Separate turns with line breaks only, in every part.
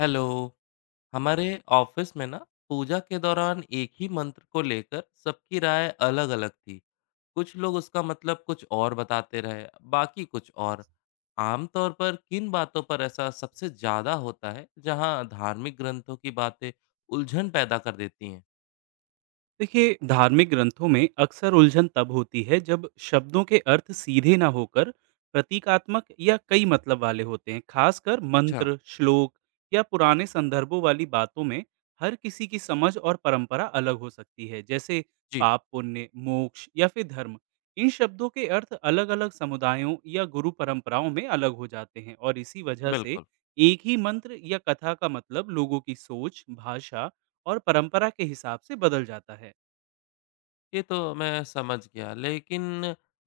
Hello. हमारे office में ना, पूजा के दौरान एक ही मंत्र को लेकर सबकी राय अलग-अलग थी। कुछ लोग उसका मतलब कुछ और बताते रहे, बाकी कुछ और। आमतौर पर किन बातों पर ऐसा सबसे ज्यादा होता है जहां धार्मिक ग्रंथों की बातें उलझन पैदा कर देती हैं?
देखिए, धार्मिक ग्रंथों में अक्सर उलझन तब होती है जब शब्दों के अर्थ सीधे ना होकर प्रतीकात्मक या कई मतलब वाले होते हैं। खासकर
अच्छा।
मंत्र, श्लोक या पुराने संदर्भों वाली बातों में हर किसी की समझ और परंपरा अलग हो सकती है। जैसे
जी।
पाप, पुण्य, मोक्ष या फिर धर्म, इन शब्दों के अर्थ अलग अलग समुदायों या गुरु परंपराओं में अलग हो जाते हैं। और इसी वजह से
बिल्कुल।
एक ही मंत्र या कथा का मतलब लोगों की सोच, भाषा और परंपरा के हिसाब से बदल जाता है।
ये तो मैं समझ गया, लेकिन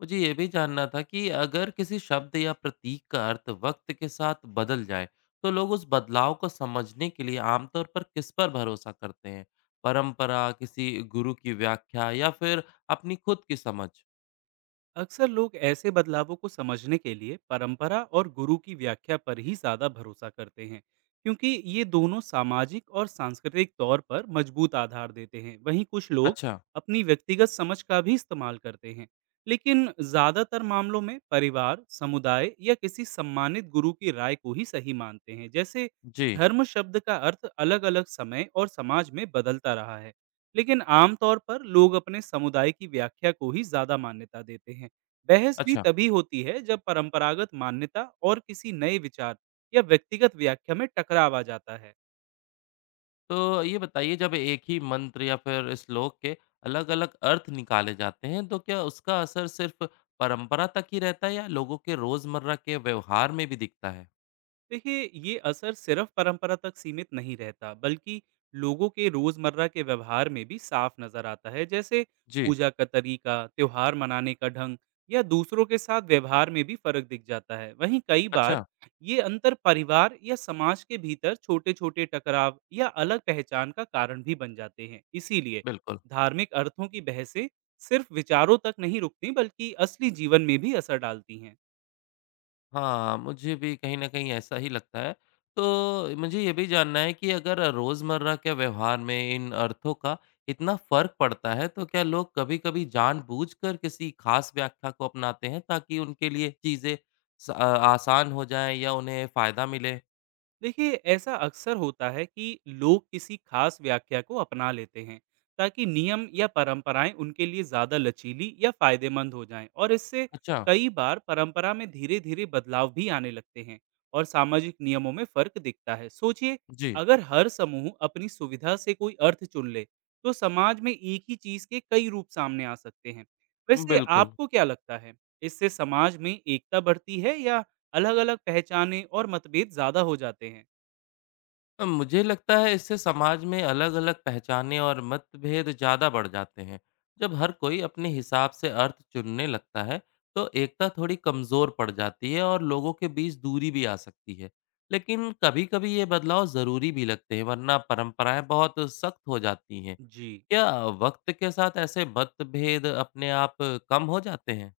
मुझे ये भी जानना था कि अगर किसी शब्द या प्रतीक का अर्थ वक़्त के साथ बदल जाए, तो लोग उस बदलाव को समझने के लिए आमतौर पर किस पर भरोसा करते हैं? परंपरा, किसी गुरु की व्याख्या, या फिर अपनी खुद की समझ?
अक्सर लोग ऐसे बदलावों को समझने के लिए परंपरा और गुरु की व्याख्या पर ही ज्यादा भरोसा करते हैं, क्योंकि ये दोनों सामाजिक और सांस्कृतिक तौर पर मजबूत आधार देते हैं। वहीं कुछ लोग
अच्छा।
अपनी व्यक्तिगत समझ का भी इस्तेमाल करते हैं, लेकिन ज्यादातर मामलों में परिवार, समुदाय या किसी सम्मानित गुरु की राय को ही सही मानते हैं। जैसे
जी।
धर्म शब्द का अर्थ अलग-अलग समय और समाज में बदलता रहा है, लेकिन आमतौर पर लोग अपने समुदाय की व्याख्या को ही ज्यादा मान्यता देते हैं। बहस भी
अच्छा।
तभी होती है जब परंपरागत मान्यता और किसी नए विचार या व्यक्तिगत व्याख्या में टकराव आ जाता है।
तो ये बताइए, जब एक ही मंत्र या फिर श्लोक के अलग-अलग अर्थ निकाले जाते हैं, तो क्या उसका असर सिर्फ़ परंपरा तक ही रहता है या लोगों के रोज़मर्रा के व्यवहार में भी दिखता है?
देखिए, ये असर सिर्फ परंपरा तक सीमित नहीं रहता, बल्कि लोगों के रोजमर्रा के व्यवहार में भी साफ नजर आता है। जैसे
जी।
पूजा का तरीका, त्योहार मनाने का ढंग या दूसरों के साथ व्यवहार में भी फर्क दिख जाता है। वहीं कई बार
अच्छा।
ये अंतर परिवार या समाज के भीतर छोटे-छोटे टकराव या अलग पहचान का कारण भी बन जाते हैं। इसीलिए
बिल्कुल।
धार्मिक अर्थों की बहसें सिर्फ विचारों तक नहीं रुकती, बल्कि असली जीवन में भी असर डालती हैं।
हाँ, मुझे भी कहीं न कहीं ऐसा ही लगता है। तो मुझे ये भी जानना है कि अगर रोज़मर्रा के व्यवहार में इन अर्थों का इतना फ़र्क पड़ता है, तो क्या लोग कभी-कभी जानबूझकर किसी ख़ास व्याख्या को अपनाते हैं ताकि उनके लिए चीज़ें आसान हो जाएँ या उन्हें फ़ायदा मिले?
देखिए, ऐसा अक्सर होता है कि लोग किसी खास व्याख्या को अपना लेते हैं ताकि नियम या परंपराएं उनके लिए ज्यादा लचीली या फायदेमंद हो जाएं। और इससे
अच्छा।
कई बार परंपरा में धीरे धीरे बदलाव भी आने लगते हैं और सामाजिक नियमों में फर्क दिखता है। सोचिए,
जी।
अगर हर समूह अपनी सुविधा से कोई अर्थ चुन ले तो समाज में एक ही चीज के कई रूप सामने आ सकते हैं। वैसे
बिल्कुल।
आपको क्या लगता है, इससे समाज में एकता बढ़ती है या अलग-अलग पहचाने और मतभेद ज़्यादा हो जाते हैं।
मुझे लगता है इससे समाज में अलग-अलग पहचाने और मतभेद ज़्यादा बढ़ जाते हैं। जब हर कोई अपने हिसाब से अर्थ चुनने लगता है, तो एकता थोड़ी कमज़ोर पड़ जाती है और लोगों के बीच दूरी भी आ सकती है। लेकिन कभी-कभी ये बदलाव ज़रूरी भी लगते हैं, वरना परंपराएं बहुत सख्त हो जाती हैं।
जी।
क्या वक्त के साथ ऐसे मतभेद अपने आप कम हो जाते हैं?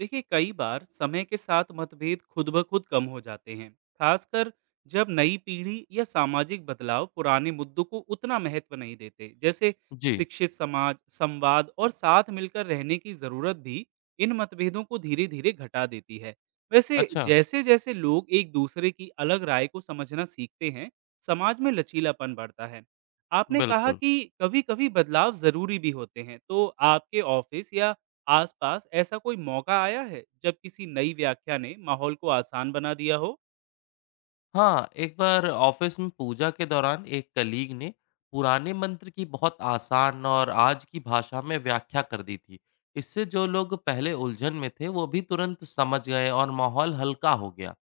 देखिए, कई बार समय के साथ मतभेद खुद ब खुद कम हो जाते हैं, खासकर जब नई पीढ़ी या सामाजिक बदलाव पुराने मुद्दों को उतना महत्व नहीं देते। जैसे
जी।
शिक्षित समाज, संवाद और साथ मिलकर रहने की जरूरत भी इन मतभेदों को धीरे धीरे घटा देती है। वैसे
अच्छा।
जैसे जैसे लोग एक दूसरे की अलग राय को समझना सीखते हैं, समाज में लचीलापन बढ़ता है। आपने कहा
बिल्कुल।
कि कभी कभी बदलाव जरूरी भी होते हैं, तो आपके ऑफिस या आसपास ऐसा कोई मौका आया है जब किसी नई व्याख्या ने माहौल को आसान बना दिया हो?
हाँ, एक बार ऑफिस में पूजा के दौरान एक कलीग ने पुराने मंत्र की बहुत आसान और आज की भाषा में व्याख्या कर दी थी। इससे जो लोग पहले उलझन में थे, वो भी तुरंत समझ गए और माहौल हल्का हो गया।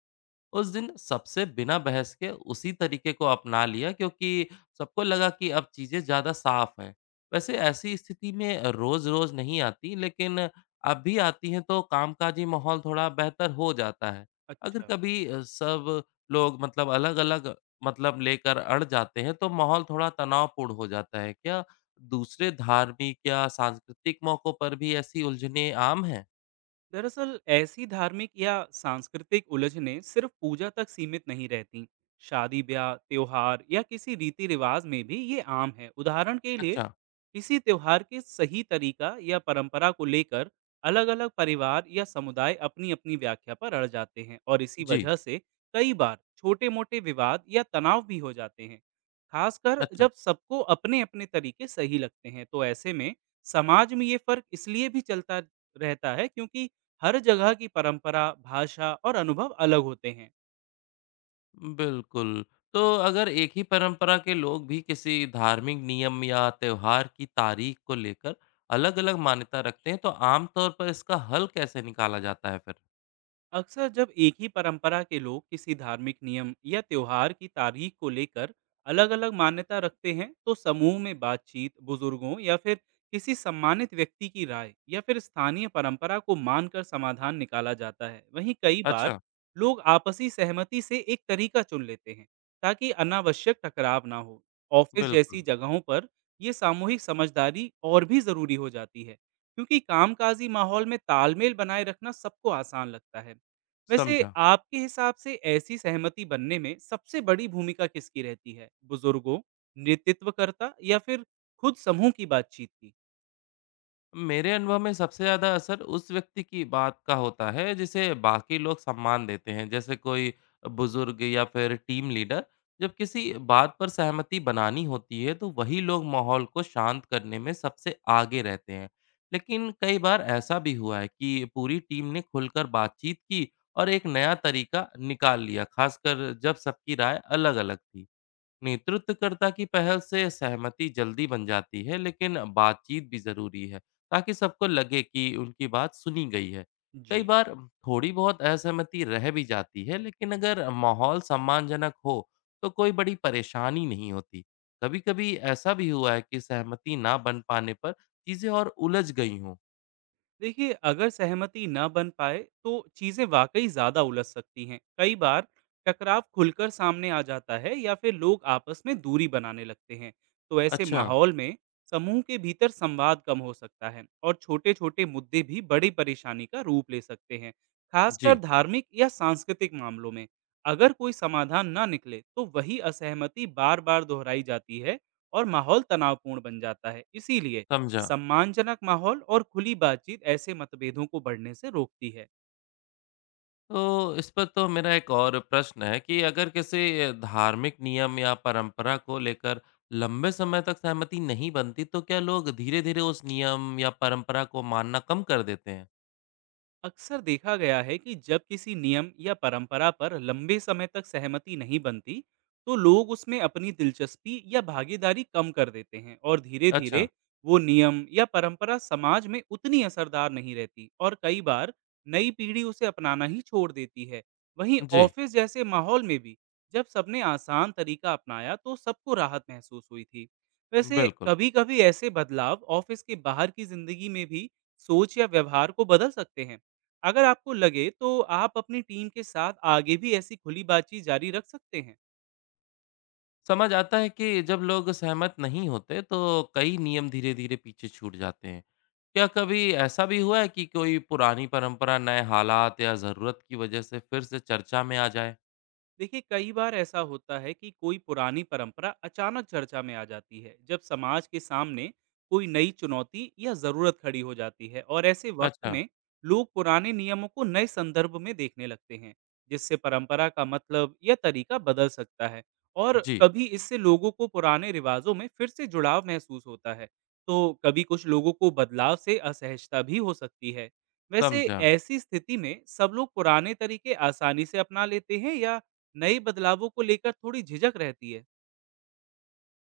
उस दिन सबसे बिना बहस के उसी तरीके को अपना लिया, क्योंकि सबको लगा कि अब चीज़ें ज़्यादा साफ हैं। वैसे ऐसी स्थिति में रोज़-रोज़ नहीं आती, लेकिन अब भी आती हैं तो कामकाजी माहौल थोड़ा बेहतर हो जाता है। अगर
अच्छा,
कभी सब लोग मतलब अलग-अलग मतलब लेकर अड़ जाते हैं तो माहौल थोड़ा तनावपूर्ण हो जाता है। क्या दूसरे धार्मिक या सांस्कृतिक मौकों पर भी ऐसी उलझनें आम हैं?
दरअसल ऐसी धार्मिक या सांस्कृतिक उलझनें सिर्फ पूजा तक सीमित नहीं रहती। शादी ब्याह, त्योहार या किसी रीति रिवाज में भी ये आम है। उदाहरण के लिए
अच्छा।
किसी त्योहार के सही तरीका या परंपरा को लेकर अलग अलग परिवार या समुदाय अपनी अपनी व्याख्या पर अड़ जाते हैं और इसी
जी।
वजह से कई बार छोटे मोटे विवाद या तनाव भी हो जाते हैं। खासकर
अच्छा।
जब सबको अपने अपने तरीके सही लगते हैं, तो ऐसे में समाज में ये फर्क इसलिए भी चलता रहता है क्योंकि हर जगह की परंपरा, भाषा और अनुभव अलग होते हैं।
बिल्कुल। तो अगर एक ही परंपरा के लोग भी किसी धार्मिक नियम या त्योहार की तारीख को लेकर अलग-अलग मान्यता रखते हैं, तो आम तौर पर इसका हल कैसे निकाला जाता है फिर?
अक्सर जब एक ही परंपरा के लोग किसी धार्मिक नियम या त्योहार की तारीख को लेकर अलग-अलग मान्यता रखते हैं, तो समूह में बातचीत, बुजुर्गों या फिर किसी सम्मानित व्यक्ति की राय या फिर स्थानीय परंपरा को मानकर समाधान निकाला जाता है। वहीं कई बार
अच्छा।
लोग आपसी सहमति से एक तरीका चुन लेते हैं, ताकि अनावश्यक टकराव ना हो। ऑफिस जैसी
बिल्कुल।
जगहों पर ये सामूहिक समझदारी और भी ज़रूरी हो जाती है, क्योंकि कामकाजी माहौल में तालमेल बनाए रखना सबको आसान लगता है। वैसे
समझा।
आपके हिसाब से ऐसी सहमति बनने में सबसे बड़ी भूमिका किसकी रहती है? बुजुर्गों, नेतृत्वकर्ता या फिर खुद समूह की बातचीत की?
मेरे अनुभव में सबसे ज़्यादा असर उस व्यक्ति की बात का होता है जिसे बाकी लोग सम्मान देते हैं, जैसे कोई बुजुर्ग या फिर टीम लीडर। जब किसी बात पर सहमति बनानी होती है तो वही लोग माहौल को शांत करने में सबसे आगे रहते हैं। लेकिन कई बार ऐसा भी हुआ है कि पूरी टीम ने खुलकर बातचीत की और एक नया तरीका निकाल लिया, खासकर जब सबकी राय अलग-अलग थी। नेतृत्वकर्ता की पहल से सहमति जल्दी बन जाती है, लेकिन बातचीत भी जरूरी है ताकि सबको लगे कि उनकी बात सुनी गई है। कई
जी।
बार थोड़ी बहुत असहमति रह भी जाती है, लेकिन अगर माहौल सम्मानजनक हो तो कोई बड़ी परेशानी नहीं होती। कभी कभी ऐसा भी हुआ है कि सहमति ना बन पाने पर चीजें और उलझ गई हों।
देखिए, अगर सहमति न बन पाए तो चीजें वाकई ज्यादा उलझ सकती हैं। कई बार टकराव खुलकर सामने आ जाता है या फिर लोग आपस में दूरी बनाने लगते हैं। तो ऐसे
अच्छा।
माहौल में समूह के भीतर संवाद कम हो सकता है और छोटे छोटे मुद्दे भी बड़ी परेशानी का रूप ले सकते हैं। खासकर
जी।
धार्मिक या सांस्कृतिक मामलों में अगर कोई समाधान न निकले तो वही असहमति बार बार दोहराई जाती है और माहौल तनावपूर्ण बन जाता है। इसीलिए
समझा।
सम्मानजनक माहौल और खुली बातचीत ऐसे मतभेदों को बढ़ने से रोकती है।
तो इस पर तो मेरा एक और प्रश्न है कि अगर किसी धार्मिक नियम या परंपरा को लेकर लंबे समय तक सहमति नहीं बनती, तो क्या लोग धीरे-धीरे उस नियम या परंपरा को मानना कम कर देते हैं?
अक्सर देखा गया है कि जब किसी नियम या परंपरा पर लंबे समय तक सहमति नहीं बनती, तो लोग उसमें अपनी दिलचस्पी या भागीदारी कम कर देते हैं और
अच्छा।
धीरे-धीरे वो नियम या परंपरा समाज में उतनी असरदार नहीं रहती और कई बार नई पीढ़ी उसे अपनाना ही छोड़ देती है। वहीं
जी।
ऑफिस जैसे माहौल में भी जब सबने आसान तरीका अपनाया तो सबको राहत महसूस हुई थी। वैसे
बिल्कुल।
कभी-कभी ऐसे बदलाव ऑफिस के बाहर की जिंदगी में भी सोच या व्यवहार को बदल सकते हैं। अगर आपको लगे तो आप अपनी टीम के साथ आगे भी ऐसी खुली बातचीत जारी रख सकते हैं।
समझ आता है कि जब लोग सहमत नहीं होते, तो कई नियम धीरे-धीरे पीछे छूट जाते हैं। क्या कभी ऐसा भी हुआ है कि कोई पुरानी परंपरा नए हालात या ज़रूरत की वजह से फिर से चर्चा में आ जाए?
देखिए, कई बार ऐसा होता है कि कोई पुरानी परंपरा अचानक चर्चा में आ जाती है जब समाज के सामने कोई नई चुनौती या जरूरत खड़ी हो जाती है। और ऐसे वक्त
अच्छा।
में लोग पुराने नियमों को नए संदर्भ में देखने लगते हैं, जिससे परंपरा का मतलब या तरीका बदल सकता है और
जी।
कभी इससे लोगों को पुराने रिवाजों में फिर से जुड़ाव महसूस होता है। तो कभी कुछ लोगों को बदलाव से असहजता भी हो सकती है। वैसे
समझा।
ऐसी स्थिति में सब लोग पुराने तरीके आसानी से अपना लेते हैं या नए बदलावों को लेकर थोड़ी झिझक रहती है।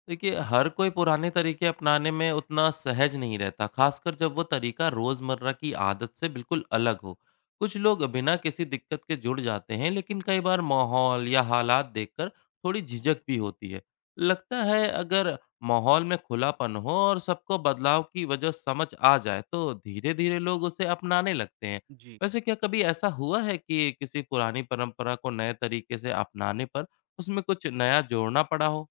देखिए, हर कोई पुराने तरीके अपनाने में उतना सहज नहीं रहता, खासकर जब वो तरीका रोज़मर्रा की आदत से बिल्कुल अलग हो। कुछ लोग बिना किसी दिक्कत के जुड़ जाते हैं, लेकिन कई बार माहौल या हालात देखकर थोड़ी झिझक भी होती है। लगता है अगर माहौल में खुलापन हो और सबको बदलाव की वजह समझ आ जाए, तो धीरे-धीरे लोग उसे अपनाने लगते हैं।
जी।
वैसे क्या कभी ऐसा हुआ है कि किसी पुरानी परंपरा को नए तरीके से अपनाने पर उसमें कुछ नया जोड़ना पड़ा हो?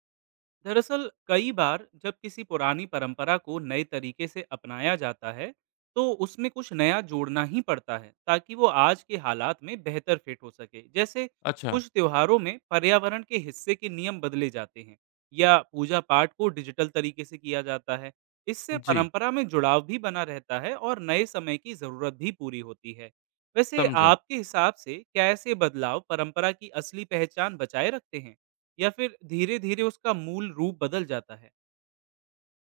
दरअसल कई बार जब किसी पुरानी परंपरा को नए तरीके से अपनाया जाता है तो उसमें कुछ नया जोड़ना ही पड़ता है ताकि वो आज के हालात में बेहतर फिट हो सके। जैसे
अच्छा।
कुछ त्योहारों में पर्यावरण के हिस्से के नियम बदले जाते हैं या पूजा पाठ को डिजिटल तरीके से किया जाता है। इससे
जी।
परंपरा में जुड़ाव भी बना रहता है और नए समय की जरूरत भी पूरी होती है। वैसे
समझा।
आपके हिसाब से कैसे बदलाव परंपरा की असली पहचान बचाए रखते हैं या फिर धीरे-धीरे उसका मूल रूप बदल जाता है?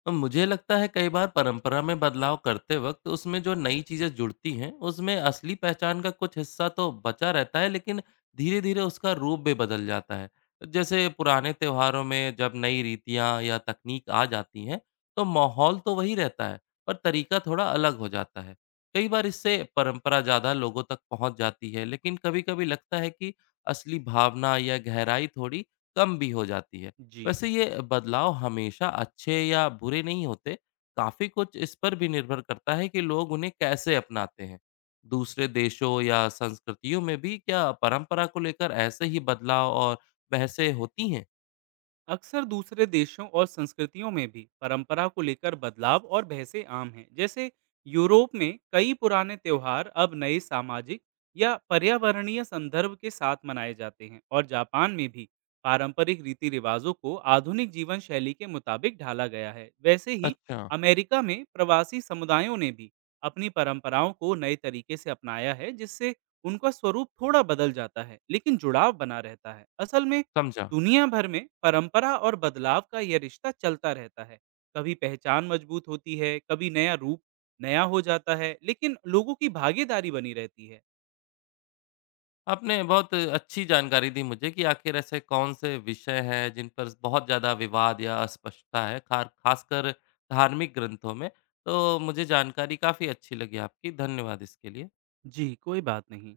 मुझे लगता है कई बार परंपरा में बदलाव करते वक़्त उसमें जो नई चीज़ें जुड़ती हैं, उसमें असली पहचान का कुछ हिस्सा तो बचा रहता है, लेकिन धीरे-धीरे उसका रूप भी बदल जाता है। जैसे पुराने त्योहारों में जब नई रीतियाँ या तकनीक आ जाती हैं, तो माहौल तो वही रहता है, पर तरीका थोड़ा अलग हो जाता है। कई बार इससे परंपरा ज़्यादा लोगों तक पहुँच जाती है, लेकिन कभी-कभी लगता है कि असली भावना या गहराई थोड़ी कम भी हो जाती है।
जी।
वैसे ये बदलाव हमेशा अच्छे या बुरे नहीं होते, काफी कुछ इस पर भी निर्भर करता है कि लोग उन्हें कैसे अपनाते हैं। दूसरे देशों या संस्कृतियों में भी क्या परंपरा को लेकर ऐसे ही बदलाव और बहसें होती हैं?
अक्सर दूसरे देशों और संस्कृतियों में भी परंपरा को लेकर बदलाव और बहसें आम हैं। जैसे यूरोप में कई पुराने त्यौहार अब नए सामाजिक या पर्यावरणीय संदर्भ के साथ मनाए जाते हैं और जापान में भी पारंपरिक रीति रिवाजों को आधुनिक जीवन शैली के मुताबिक ढाला गया है। वैसे ही
अच्छा।
अमेरिका में प्रवासी समुदायों ने भी अपनी परंपराओं को नए तरीके से अपनाया है, जिससे उनका स्वरूप थोड़ा बदल जाता है लेकिन जुड़ाव बना रहता है। असल में
समझा।
दुनिया भर में परंपरा और बदलाव का यह रिश्ता चलता रहता है। कभी पहचान मजबूत होती है, कभी नया रूप नया हो जाता है, लेकिन लोगों की भागीदारी बनी रहती है।
आपने बहुत अच्छी जानकारी दी मुझे कि आखिर ऐसे कौन से विषय हैं जिन पर बहुत ज़्यादा विवाद या अस्पष्टता है, खार खासकर धार्मिक ग्रंथों में। तो मुझे जानकारी काफ़ी अच्छी लगी आपकी। धन्यवाद इसके लिए।
जी, कोई बात नहीं।